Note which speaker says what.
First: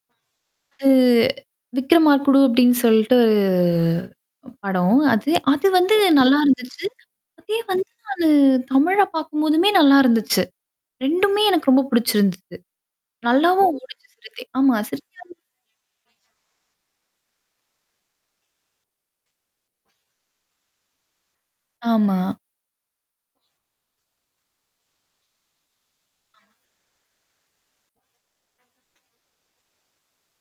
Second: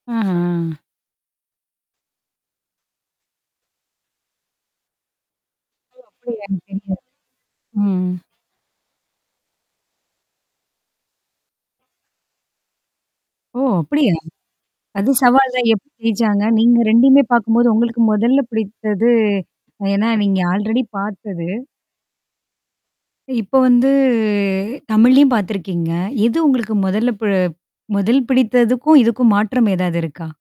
Speaker 1: அஹா!
Speaker 2: அ "விக்ரமாக்குடு" அப்டின்னு சொல்ட்டு படம். அது அது வந்து
Speaker 1: ஓ!
Speaker 2: நல்லா
Speaker 1: அப்படியா எனக்கு
Speaker 2: இருந்துச்சு.
Speaker 1: தெரியாது.
Speaker 2: அதே வந்து
Speaker 1: ம்ஹ்ம்.
Speaker 2: அது தமிழ்ல பாக்கும்போதுமே நல்லா இருந்துச்சு. 2மே எனக்கு ரொம்ப புடிச்சிருந்துது.
Speaker 1: ஓ!
Speaker 2: நல்லாவும் ஓடிச்சு
Speaker 1: அப்படியா?
Speaker 2: சிறுத்தை. ஆமா சிறுத்த
Speaker 1: அது
Speaker 2: [unintelligible]
Speaker 1: சவால் தான் எப்படி ஜெய்ச்சாங்க? நீங்க 2மே பாக்கும்போது, உங்களுக்கு மொதல்ல பிடித்தது ஏன்னா நீங்க ஆல்ரெடி பாத்தது
Speaker 2: ஆமா.
Speaker 1: அ இப்ப வந்து தமிழ்லயும் பாத்துருக்கீங்க. எது உங்களுக்கு மொதல்ல ப முதல் பிடித்ததுக்கும், இதுக்கும் மாற்றம் ஏதாவது இருக்கா?